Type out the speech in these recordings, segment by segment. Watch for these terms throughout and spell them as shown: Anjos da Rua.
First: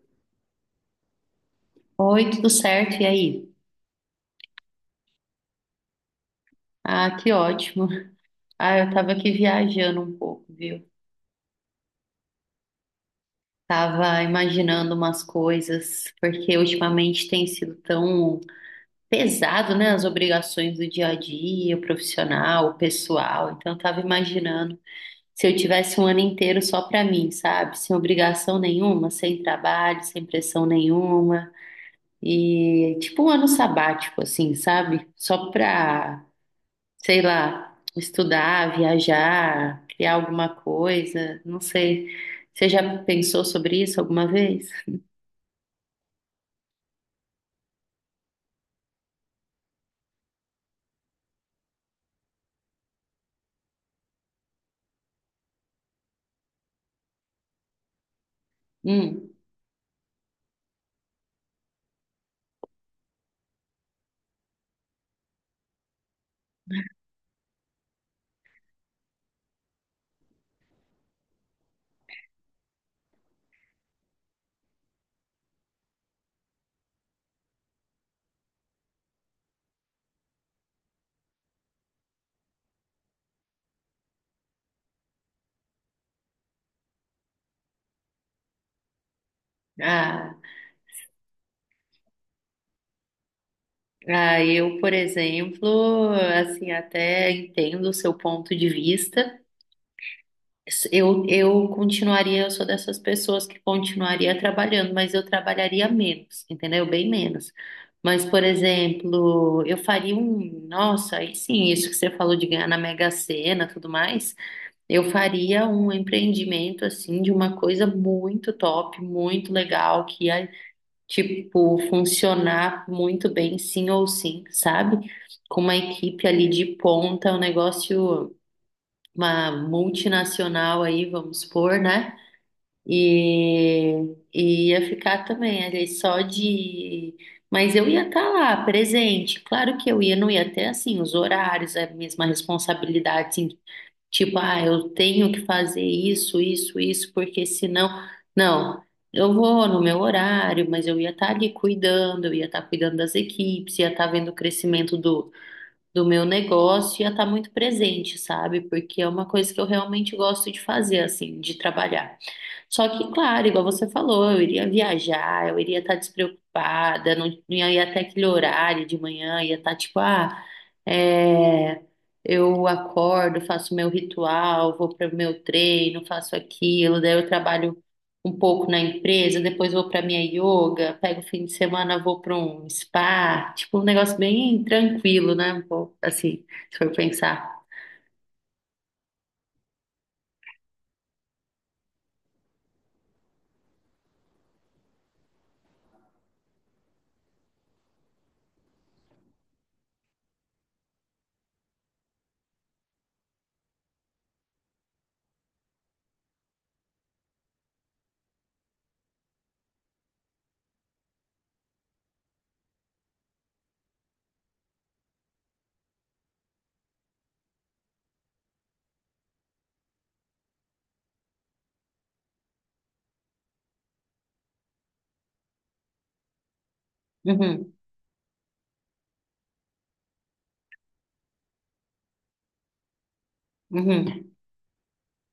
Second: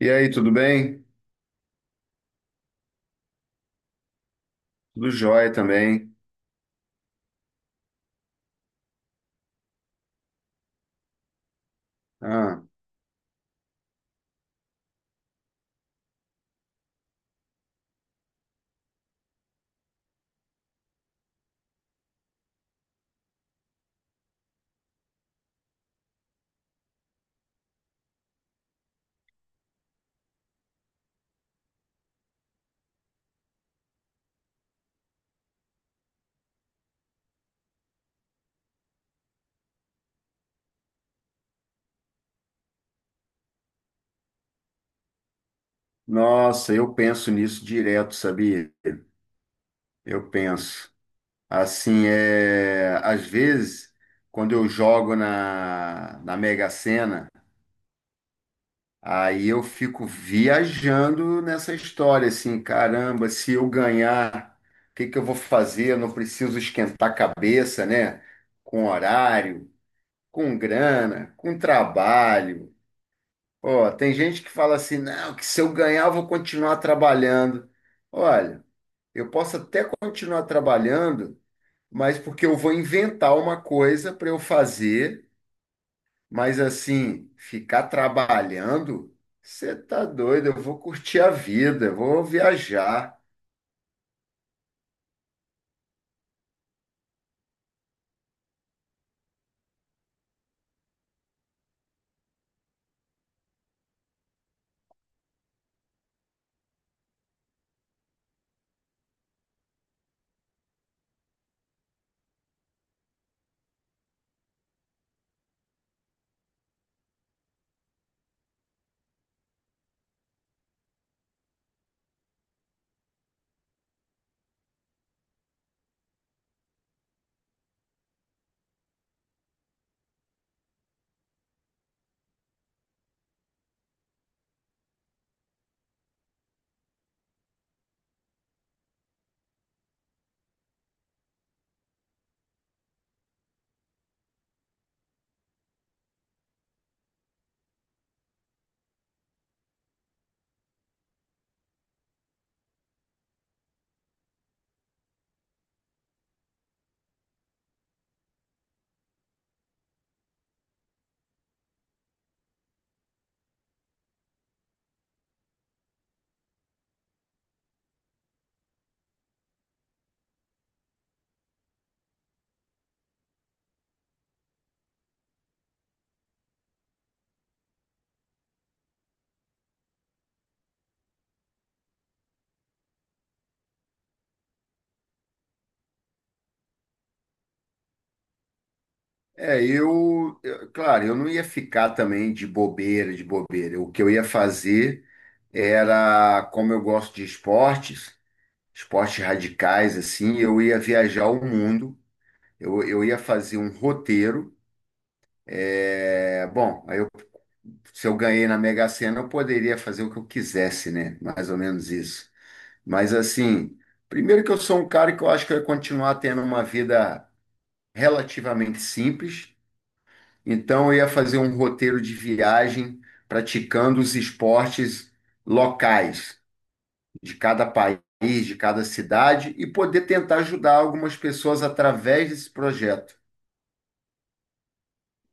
E aí, tudo bem? Oi, tudo certo? E aí? Tudo jóia também. Ah, que ótimo. Ah, eu tava aqui viajando um pouco, viu? Ah, Tava imaginando umas coisas, porque ultimamente tem sido tão pesado, né? As obrigações do dia a dia, o profissional, o pessoal. Então, eu tava imaginando se eu tivesse um ano inteiro só pra mim, sabe? Sem obrigação nenhuma, sem trabalho, sem pressão nenhuma. E tipo um ano sabático, assim, sabe? Só pra, sei lá, estudar, viajar, criar alguma coisa, não sei. Você já pensou sobre isso alguma vez? nossa, eu penso nisso direto, sabia? Eu penso. Às vezes, quando eu jogo na Mega Sena, Hum. aí eu fico viajando nessa história, assim, caramba, se eu ganhar, o que que eu vou fazer? Eu não preciso esquentar a cabeça, né? Com horário, com grana, com trabalho. Ó, tem gente que fala assim, não, que se eu ganhar eu vou continuar trabalhando. Olha, eu posso até continuar trabalhando, mas porque eu vou inventar uma coisa para eu fazer, mas assim, ficar trabalhando, você tá Ah, doido, eu vou curtir a vida, eu vou viajar. ah, eu, por exemplo, assim, até entendo o seu ponto de vista. Eu continuaria, eu sou dessas pessoas que continuaria trabalhando, mas eu trabalharia menos, entendeu? Bem menos. Mas, por exemplo, eu faria um, nossa, aí sim, isso que você falou de ganhar na Mega Sena, tudo mais. Eu faria um empreendimento assim de uma coisa muito top, muito legal, que ia, tipo, funcionar muito bem, sim ou sim, sabe? Com uma equipe ali de ponta, um negócio, uma multinacional aí, vamos supor, né? E ia ficar também ali só de. Mas eu ia estar lá, presente. Claro que eu ia, não ia ter assim os horários, a mesma responsabilidade, assim, tipo, ah, eu tenho que fazer isso, isso, isso, porque senão. Não, eu vou no meu horário, mas eu ia estar ali cuidando, eu ia estar cuidando das equipes, ia estar vendo o crescimento do meu negócio, ia estar muito presente, sabe? Porque é uma coisa que eu realmente gosto de fazer, assim, de trabalhar. Só que, claro, igual você falou, eu iria viajar, eu iria estar despreocupada, não ia até aquele horário de manhã, ia estar tipo, ah, é, eu acordo, faço meu ritual, vou para o meu treino, faço aquilo, daí eu trabalho um pouco na empresa, depois vou para minha yoga, pego o fim de semana, vou para um spa, tipo, um negócio bem tranquilo, né? Um pouco, assim, se for pensar. Claro, eu não ia ficar também de bobeira. O que eu ia fazer era, como eu gosto de esportes, esportes radicais, assim, eu ia viajar o mundo, eu ia fazer um roteiro. É, bom, aí eu, Se eu ganhei na Mega Sena, eu poderia fazer o que eu quisesse, né? Mais ou menos isso. Mas, assim, primeiro que eu sou um cara que eu acho que eu ia continuar tendo uma vida relativamente simples, então eu ia fazer um roteiro de viagem praticando os esportes locais de cada Uhum, país, de cada cidade, e poder tentar ajudar algumas pessoas através desse projeto, uhum.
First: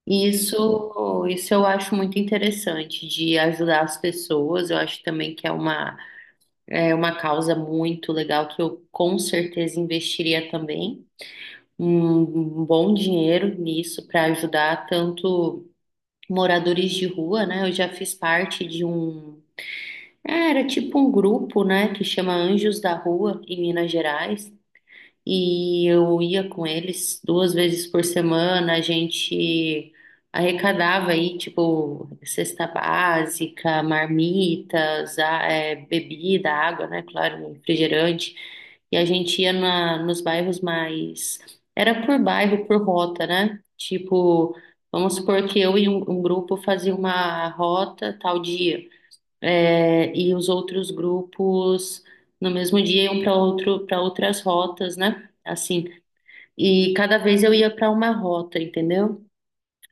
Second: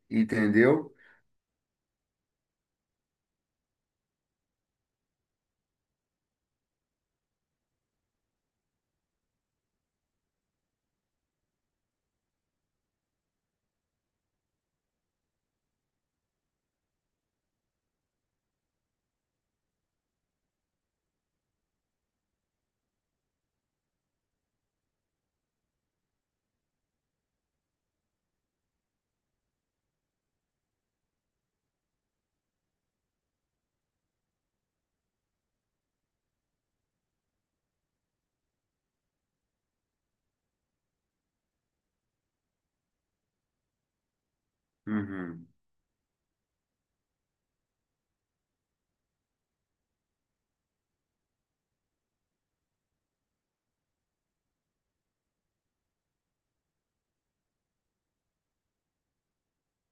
E entendeu? isso eu acho muito interessante de ajudar as pessoas. Eu acho também que é uma causa muito legal que eu com certeza investiria também um, um bom dinheiro nisso para ajudar tanto moradores de rua, né? Eu já fiz parte de um, é, era tipo um grupo, né, que chama Anjos da Rua em Minas Gerais e eu ia com eles duas vezes por semana, a gente arrecadava aí, tipo, cesta básica, marmitas, a- é, bebida, água, né? Claro, refrigerante. E a gente ia na, nos bairros mais. Era por bairro, por rota, né? Tipo, vamos supor Uhum, que eu e um grupo fazia uma rota tal dia é, e os outros grupos no mesmo dia iam para outro, para outras rotas, né? Assim, e cada vez eu ia para uma rota, entendeu?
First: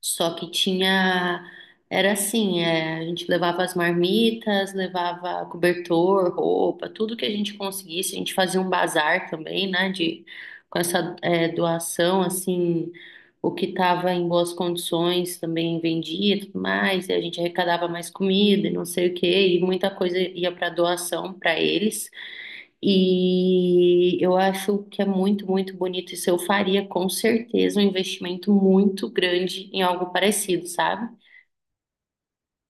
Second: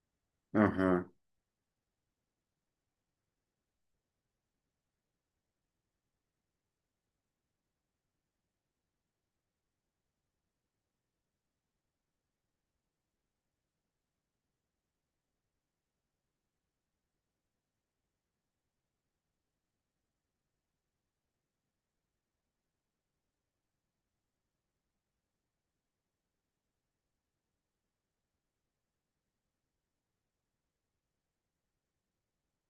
Só que uhum, tinha, era assim, é, a gente levava as marmitas, levava cobertor, roupa, tudo que a gente conseguisse. A gente fazia um bazar também, né, de, com essa, é, doação, assim, o que estava em boas condições também vendia e tudo mais. E a gente arrecadava mais comida e não sei o quê, e muita coisa ia para doação para eles. E eu acho que é muito, muito bonito. Isso eu faria com certeza um investimento muito grande em algo parecido, sabe?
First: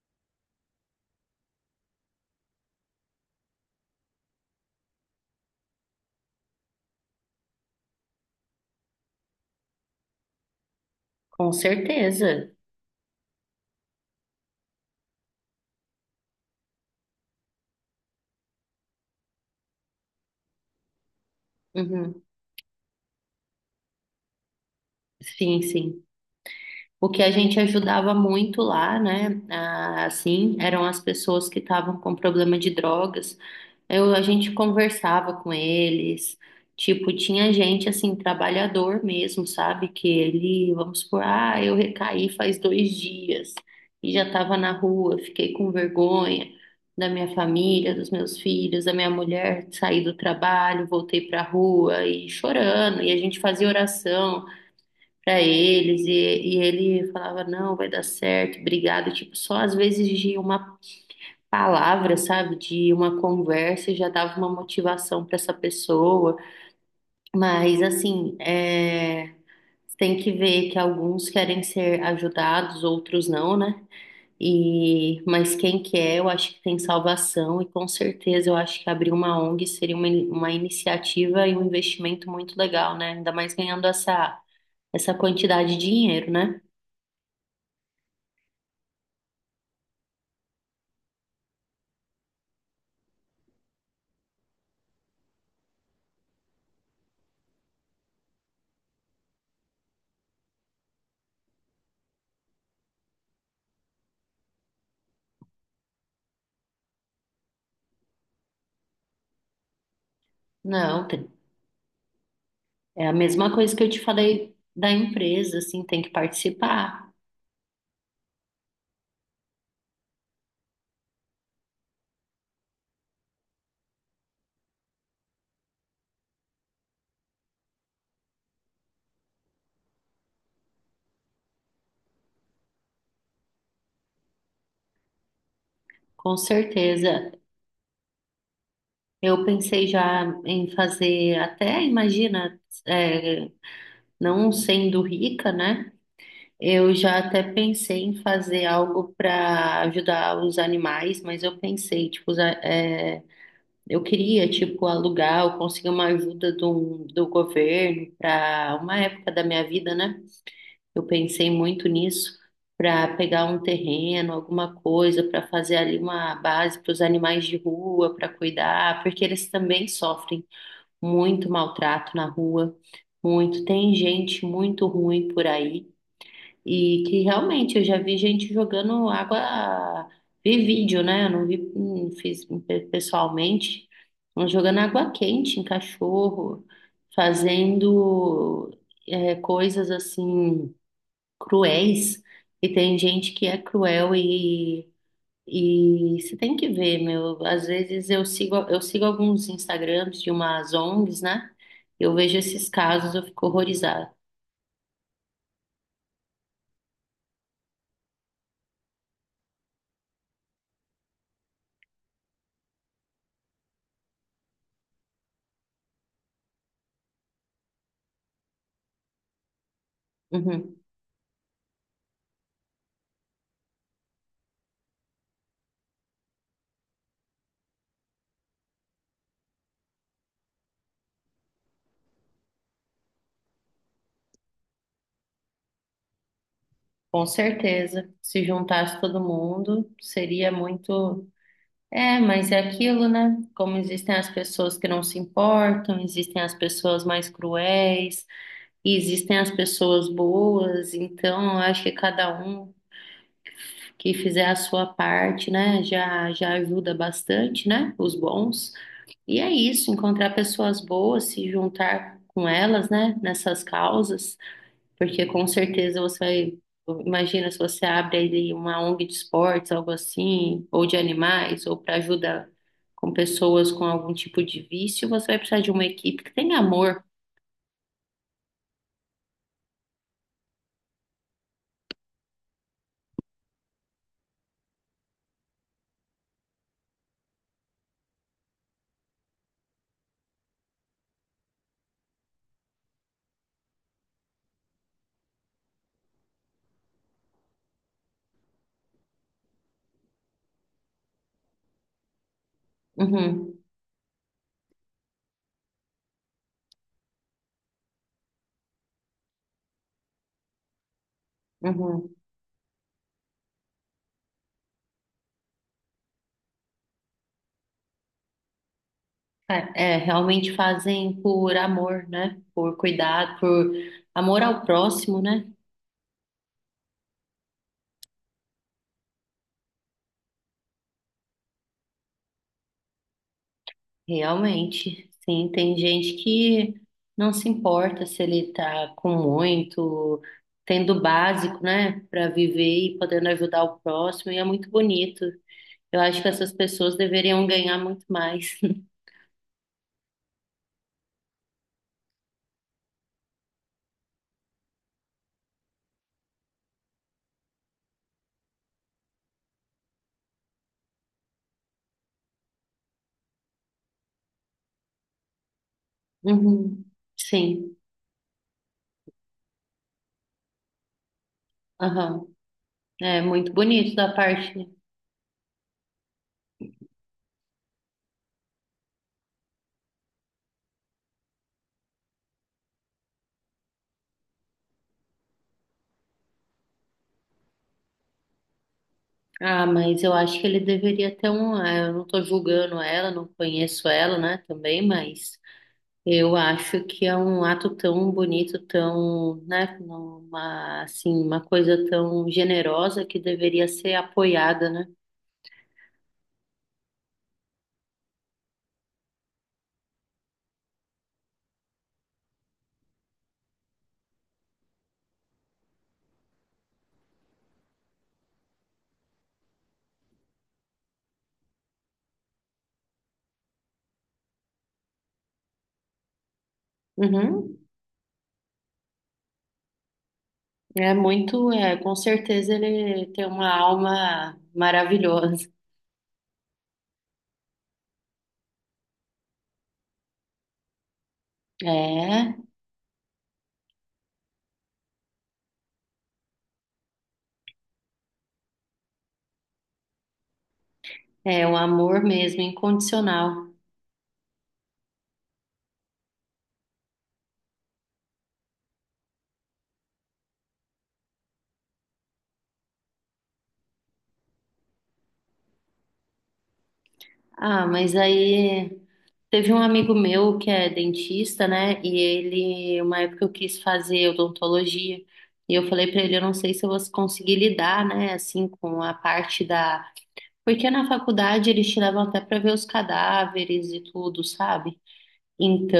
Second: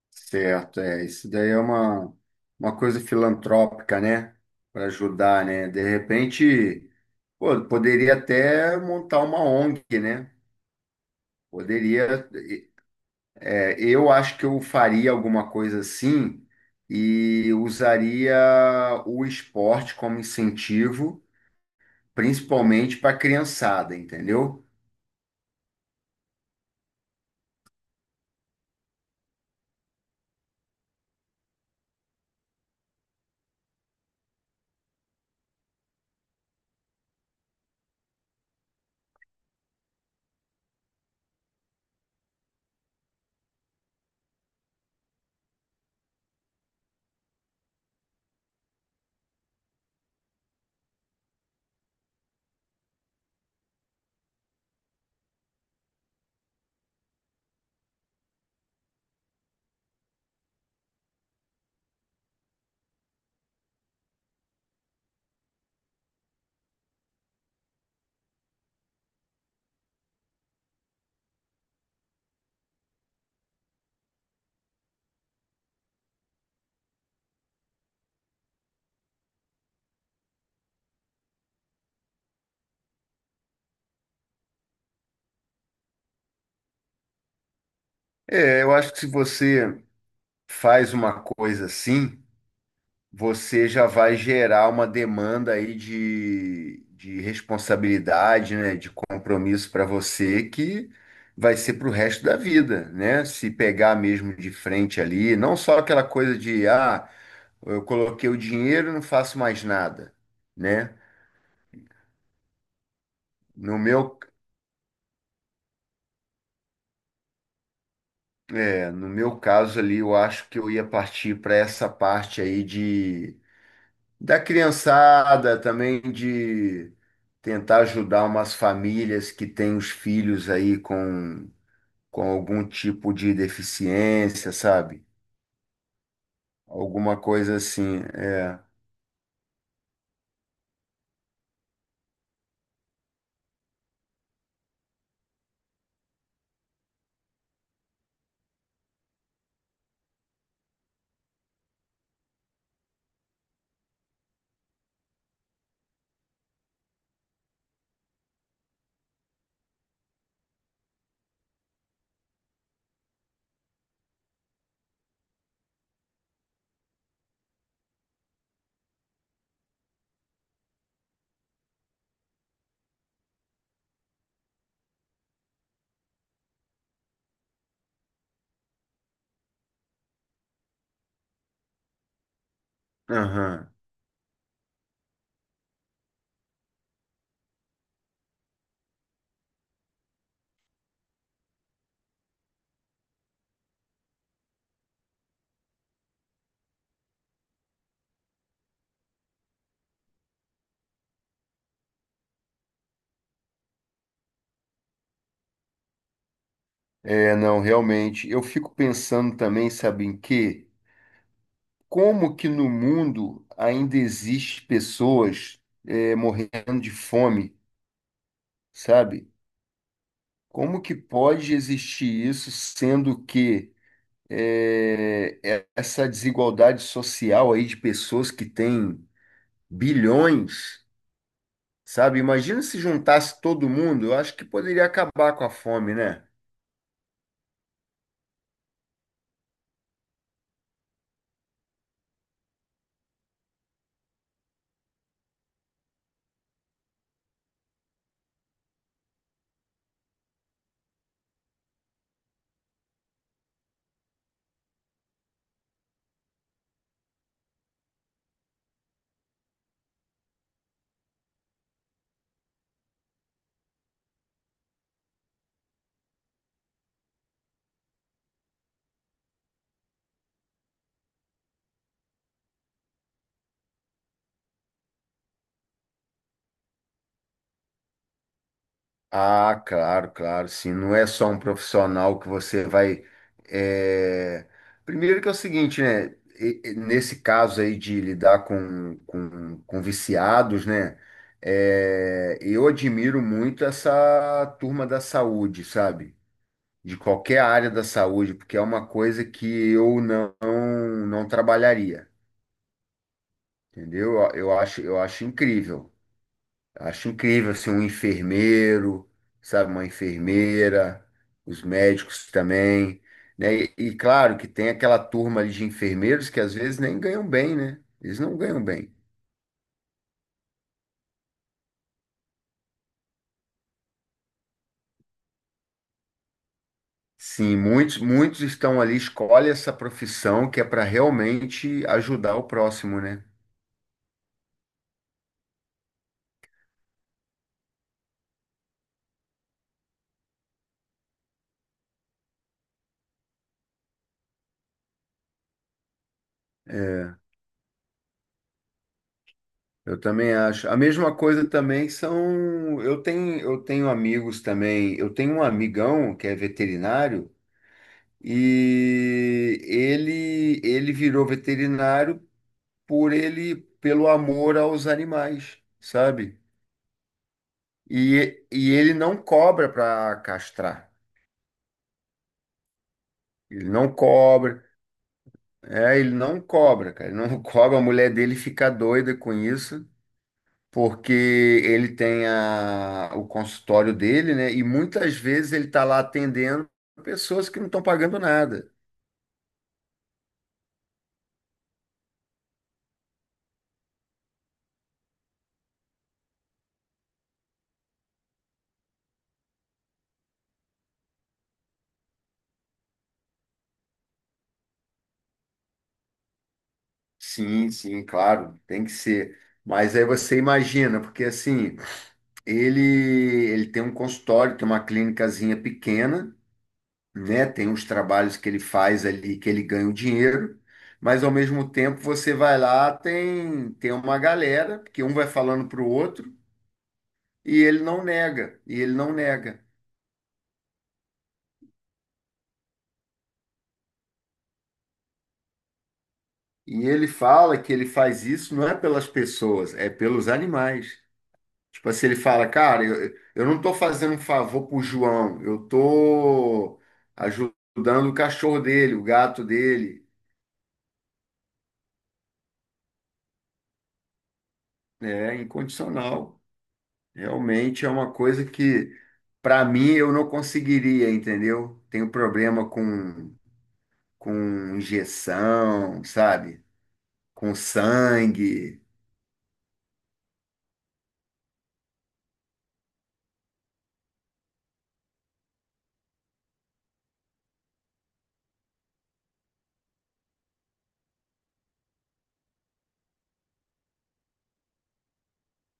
certo, isso daí é uma coisa filantrópica, né? Para ajudar, né? De repente, pô, poderia até montar uma ONG, né? Com Poderia, certeza. Eu acho que eu faria alguma coisa assim e usaria o esporte como incentivo Uhum. principalmente para a criançada, entendeu? Sim, sim. O que a gente ajudava muito lá, né? Ah, assim, eram as pessoas que estavam com problema de drogas. Eu, a gente conversava com eles. Tipo, tinha gente assim, trabalhador mesmo, sabe? Que ele, vamos supor, ah, eu recaí faz dois dias e já estava na rua, fiquei com vergonha da minha família, dos meus filhos, da minha mulher, saí do trabalho, voltei para a rua e chorando, e a gente fazia oração para eles e ele falava, não, vai dar certo, obrigado. Tipo, só às vezes de uma palavra, sabe, de uma conversa já dava uma motivação para essa pessoa. Mas assim, é, tem que ver que alguns querem ser ajudados, outros não, né? E, mas quem quer, eu acho que tem salvação, e com certeza eu acho que abrir uma ONG seria uma iniciativa e um investimento muito legal, né? Ainda mais ganhando essa, essa quantidade de dinheiro, né? É, eu acho que se você faz uma coisa assim, você já vai gerar uma demanda aí de responsabilidade, né, de compromisso para você, que vai ser para o resto da vida, né? Se pegar mesmo de frente ali, não só aquela coisa de, ah, eu coloquei o dinheiro e não faço mais nada, né? Não, tem- é a mesma coisa No que eu te meu, falei da empresa, assim, tem que participar, no meu caso ali, eu acho que eu ia partir para essa parte aí de da criançada, também de tentar ajudar umas famílias que têm os filhos aí com algum tipo de deficiência, sabe? com Alguma certeza. coisa assim, é. Eu pensei já em fazer, até imagina, é, não sendo rica, né? Eu já até pensei em fazer algo para ajudar os animais, mas eu pensei, tipo, usar- é, eu queria, tipo, alugar ou conseguir uma ajuda do governo para uma época da minha vida, né? Eu pensei muito nisso para pegar um terreno, alguma coisa, para fazer ali uma base para os animais de rua, para cuidar, porque eles também sofrem muito maltrato na rua, muito. Tem gente muito ruim por aí e que realmente eu já vi gente jogando água, vi vídeo, né? Eu não vi, não fiz Aham. pessoalmente, mas jogando água quente em cachorro, fazendo coisas assim cruéis e tem gente que é cruel e você tem que ver, meu, às vezes eu sigo alguns Instagrams de umas ONGs, né? Eu vejo esses casos, eu fico horrorizada. É, não, Realmente. Eu fico pensando também, sabe em quê? Como que no mundo ainda existe pessoas morrendo de fome, sabe? Uhum. Como que pode existir isso, sendo que essa desigualdade social aí de pessoas que têm bilhões, sabe? Imagina se juntasse todo mundo, eu acho que poderia acabar com a fome, né? Com certeza, se juntasse todo mundo, seria muito. É, mas é aquilo, né? Como existem as pessoas que não se importam, existem as pessoas mais cruéis, e existem as pessoas boas, então eu acho que cada um que fizer a sua parte, né, já, já ajuda bastante, né, os bons. E é isso, encontrar pessoas boas, se juntar com elas, né, nessas causas, porque com certeza você vai. Imagina se você abre aí uma ONG de esportes, algo assim, ou de animais, ou para ajudar com pessoas com algum tipo de vício, você vai precisar de uma equipe que tenha amor. Ah, claro, claro, sim. Não é só um profissional que você vai. é, Primeiro que é o seguinte, né? Nesse caso aí de lidar com viciados, né? Eu admiro muito essa turma da saúde, sabe? De qualquer área da saúde, porque é uma coisa que eu não trabalharia, Uhum, entendeu? Eu acho incrível. Acho incrível assim, um enfermeiro, sabe, uma enfermeira, os uhum. médicos também, né? Claro que tem aquela turma ali de enfermeiros que às vezes nem ganham bem, né? Eles não ganham bem. É, é, realmente fazem por amor, né? Por cuidado, por amor ao próximo, né? Sim, muitos muitos estão ali, escolhe essa profissão que é para realmente ajudar o próximo, né? Realmente, sim, tem gente que não se importa se ele tá com muito, tendo o básico, né, para viver e podendo ajudar o próximo, e é muito bonito. Eu acho que essas pessoas É, deveriam ganhar muito mais. Eu também acho. A mesma coisa também são. Eu tenho amigos também. Eu tenho um amigão que é veterinário, e ele virou veterinário por ele, pelo amor aos animais, sabe? Uhum, sim, Ele não cobra para castrar. aham. É muito Ele não bonito da parte, cobra. né? É, ele não cobra, cara. Ele não cobra. A mulher dele fica doida com isso, porque ele tem o consultório dele, né? E muitas vezes ele está lá atendendo pessoas que não estão pagando nada. Ah, mas eu acho que ele deveria ter um. Eu não tô julgando ela, não conheço ela, né, também, mas eu acho que é um ato tão bonito, tão, né, uma, assim, uma coisa tão generosa que deveria ser apoiada, né? Sim, sim, claro, tem que ser. Mas aí você imagina, porque assim, ele ele tem um consultório, tem uma clínicazinha pequena, né? Tem uns trabalhos que ele faz ali que ele ganha o dinheiro, mas ao mesmo tempo você vai lá, tem uma galera, porque um vai falando para o outro, e Uhum. ele não nega. É muito, é, com certeza ele tem uma alma maravilhosa. E ele fala que ele faz isso não é pelas pessoas, é pelos animais. Tipo assim, ele É, fala, cara, eu não estou fazendo um favor pro João, eu estou ajudando o cachorro dele, o gato dele. é um amor mesmo, incondicional. É incondicional. Realmente é uma coisa que, para mim, eu não conseguiria, entendeu? Tenho problema com injeção, sabe? Com Ah, mas aí. sangue, Teve um amigo meu que é dentista, né? E ele, uma época eu quis fazer odontologia. E eu falei pra ele, eu não sei se eu vou conseguir lidar, né, assim, com a parte da. Porque na faculdade eles te levam até pra ver os cadáveres e tudo, sabe?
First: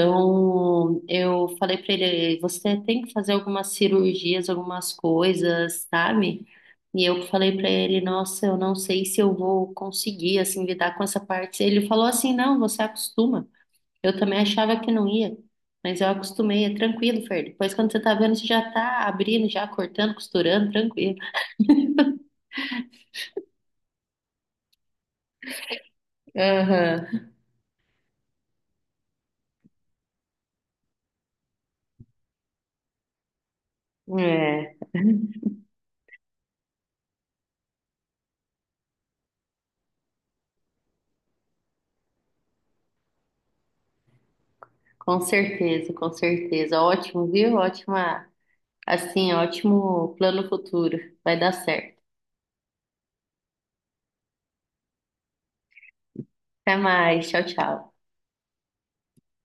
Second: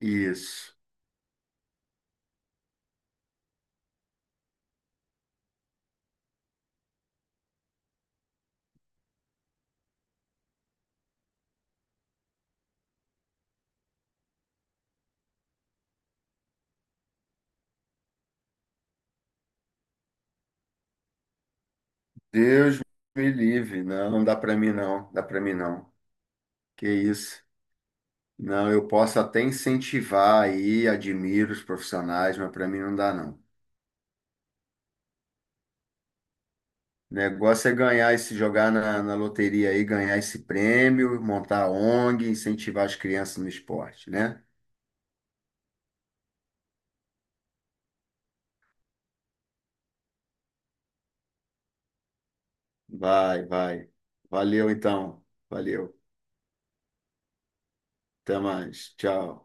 isso. eu falei pra ele, você tem que fazer algumas cirurgias, algumas coisas, sabe? E eu falei pra ele, nossa, eu não sei se eu vou conseguir, assim, lidar com essa parte. Ele falou assim, não, você acostuma. Eu também achava que não ia, mas eu acostumei, é tranquilo, Fer. Depois, quando você tá vendo, você já tá abrindo, já cortando, costurando, tranquilo. Deus me livre, não, não dá para mim não, dá para mim não. Que Aham. isso? Não, eu posso até incentivar aí, admiro os profissionais, mas para mim não dá não. É, O negócio é ganhar esse, jogar na loteria aí, ganhar esse prêmio, montar a ONG, incentivar as crianças no esporte, né? com certeza, com certeza. Ótimo, viu? Ótima, assim, ótimo plano futuro. Vai dar certo. Vai, vai. Valeu então, valeu. Até mais, tchau, tchau. Até mais, tchau.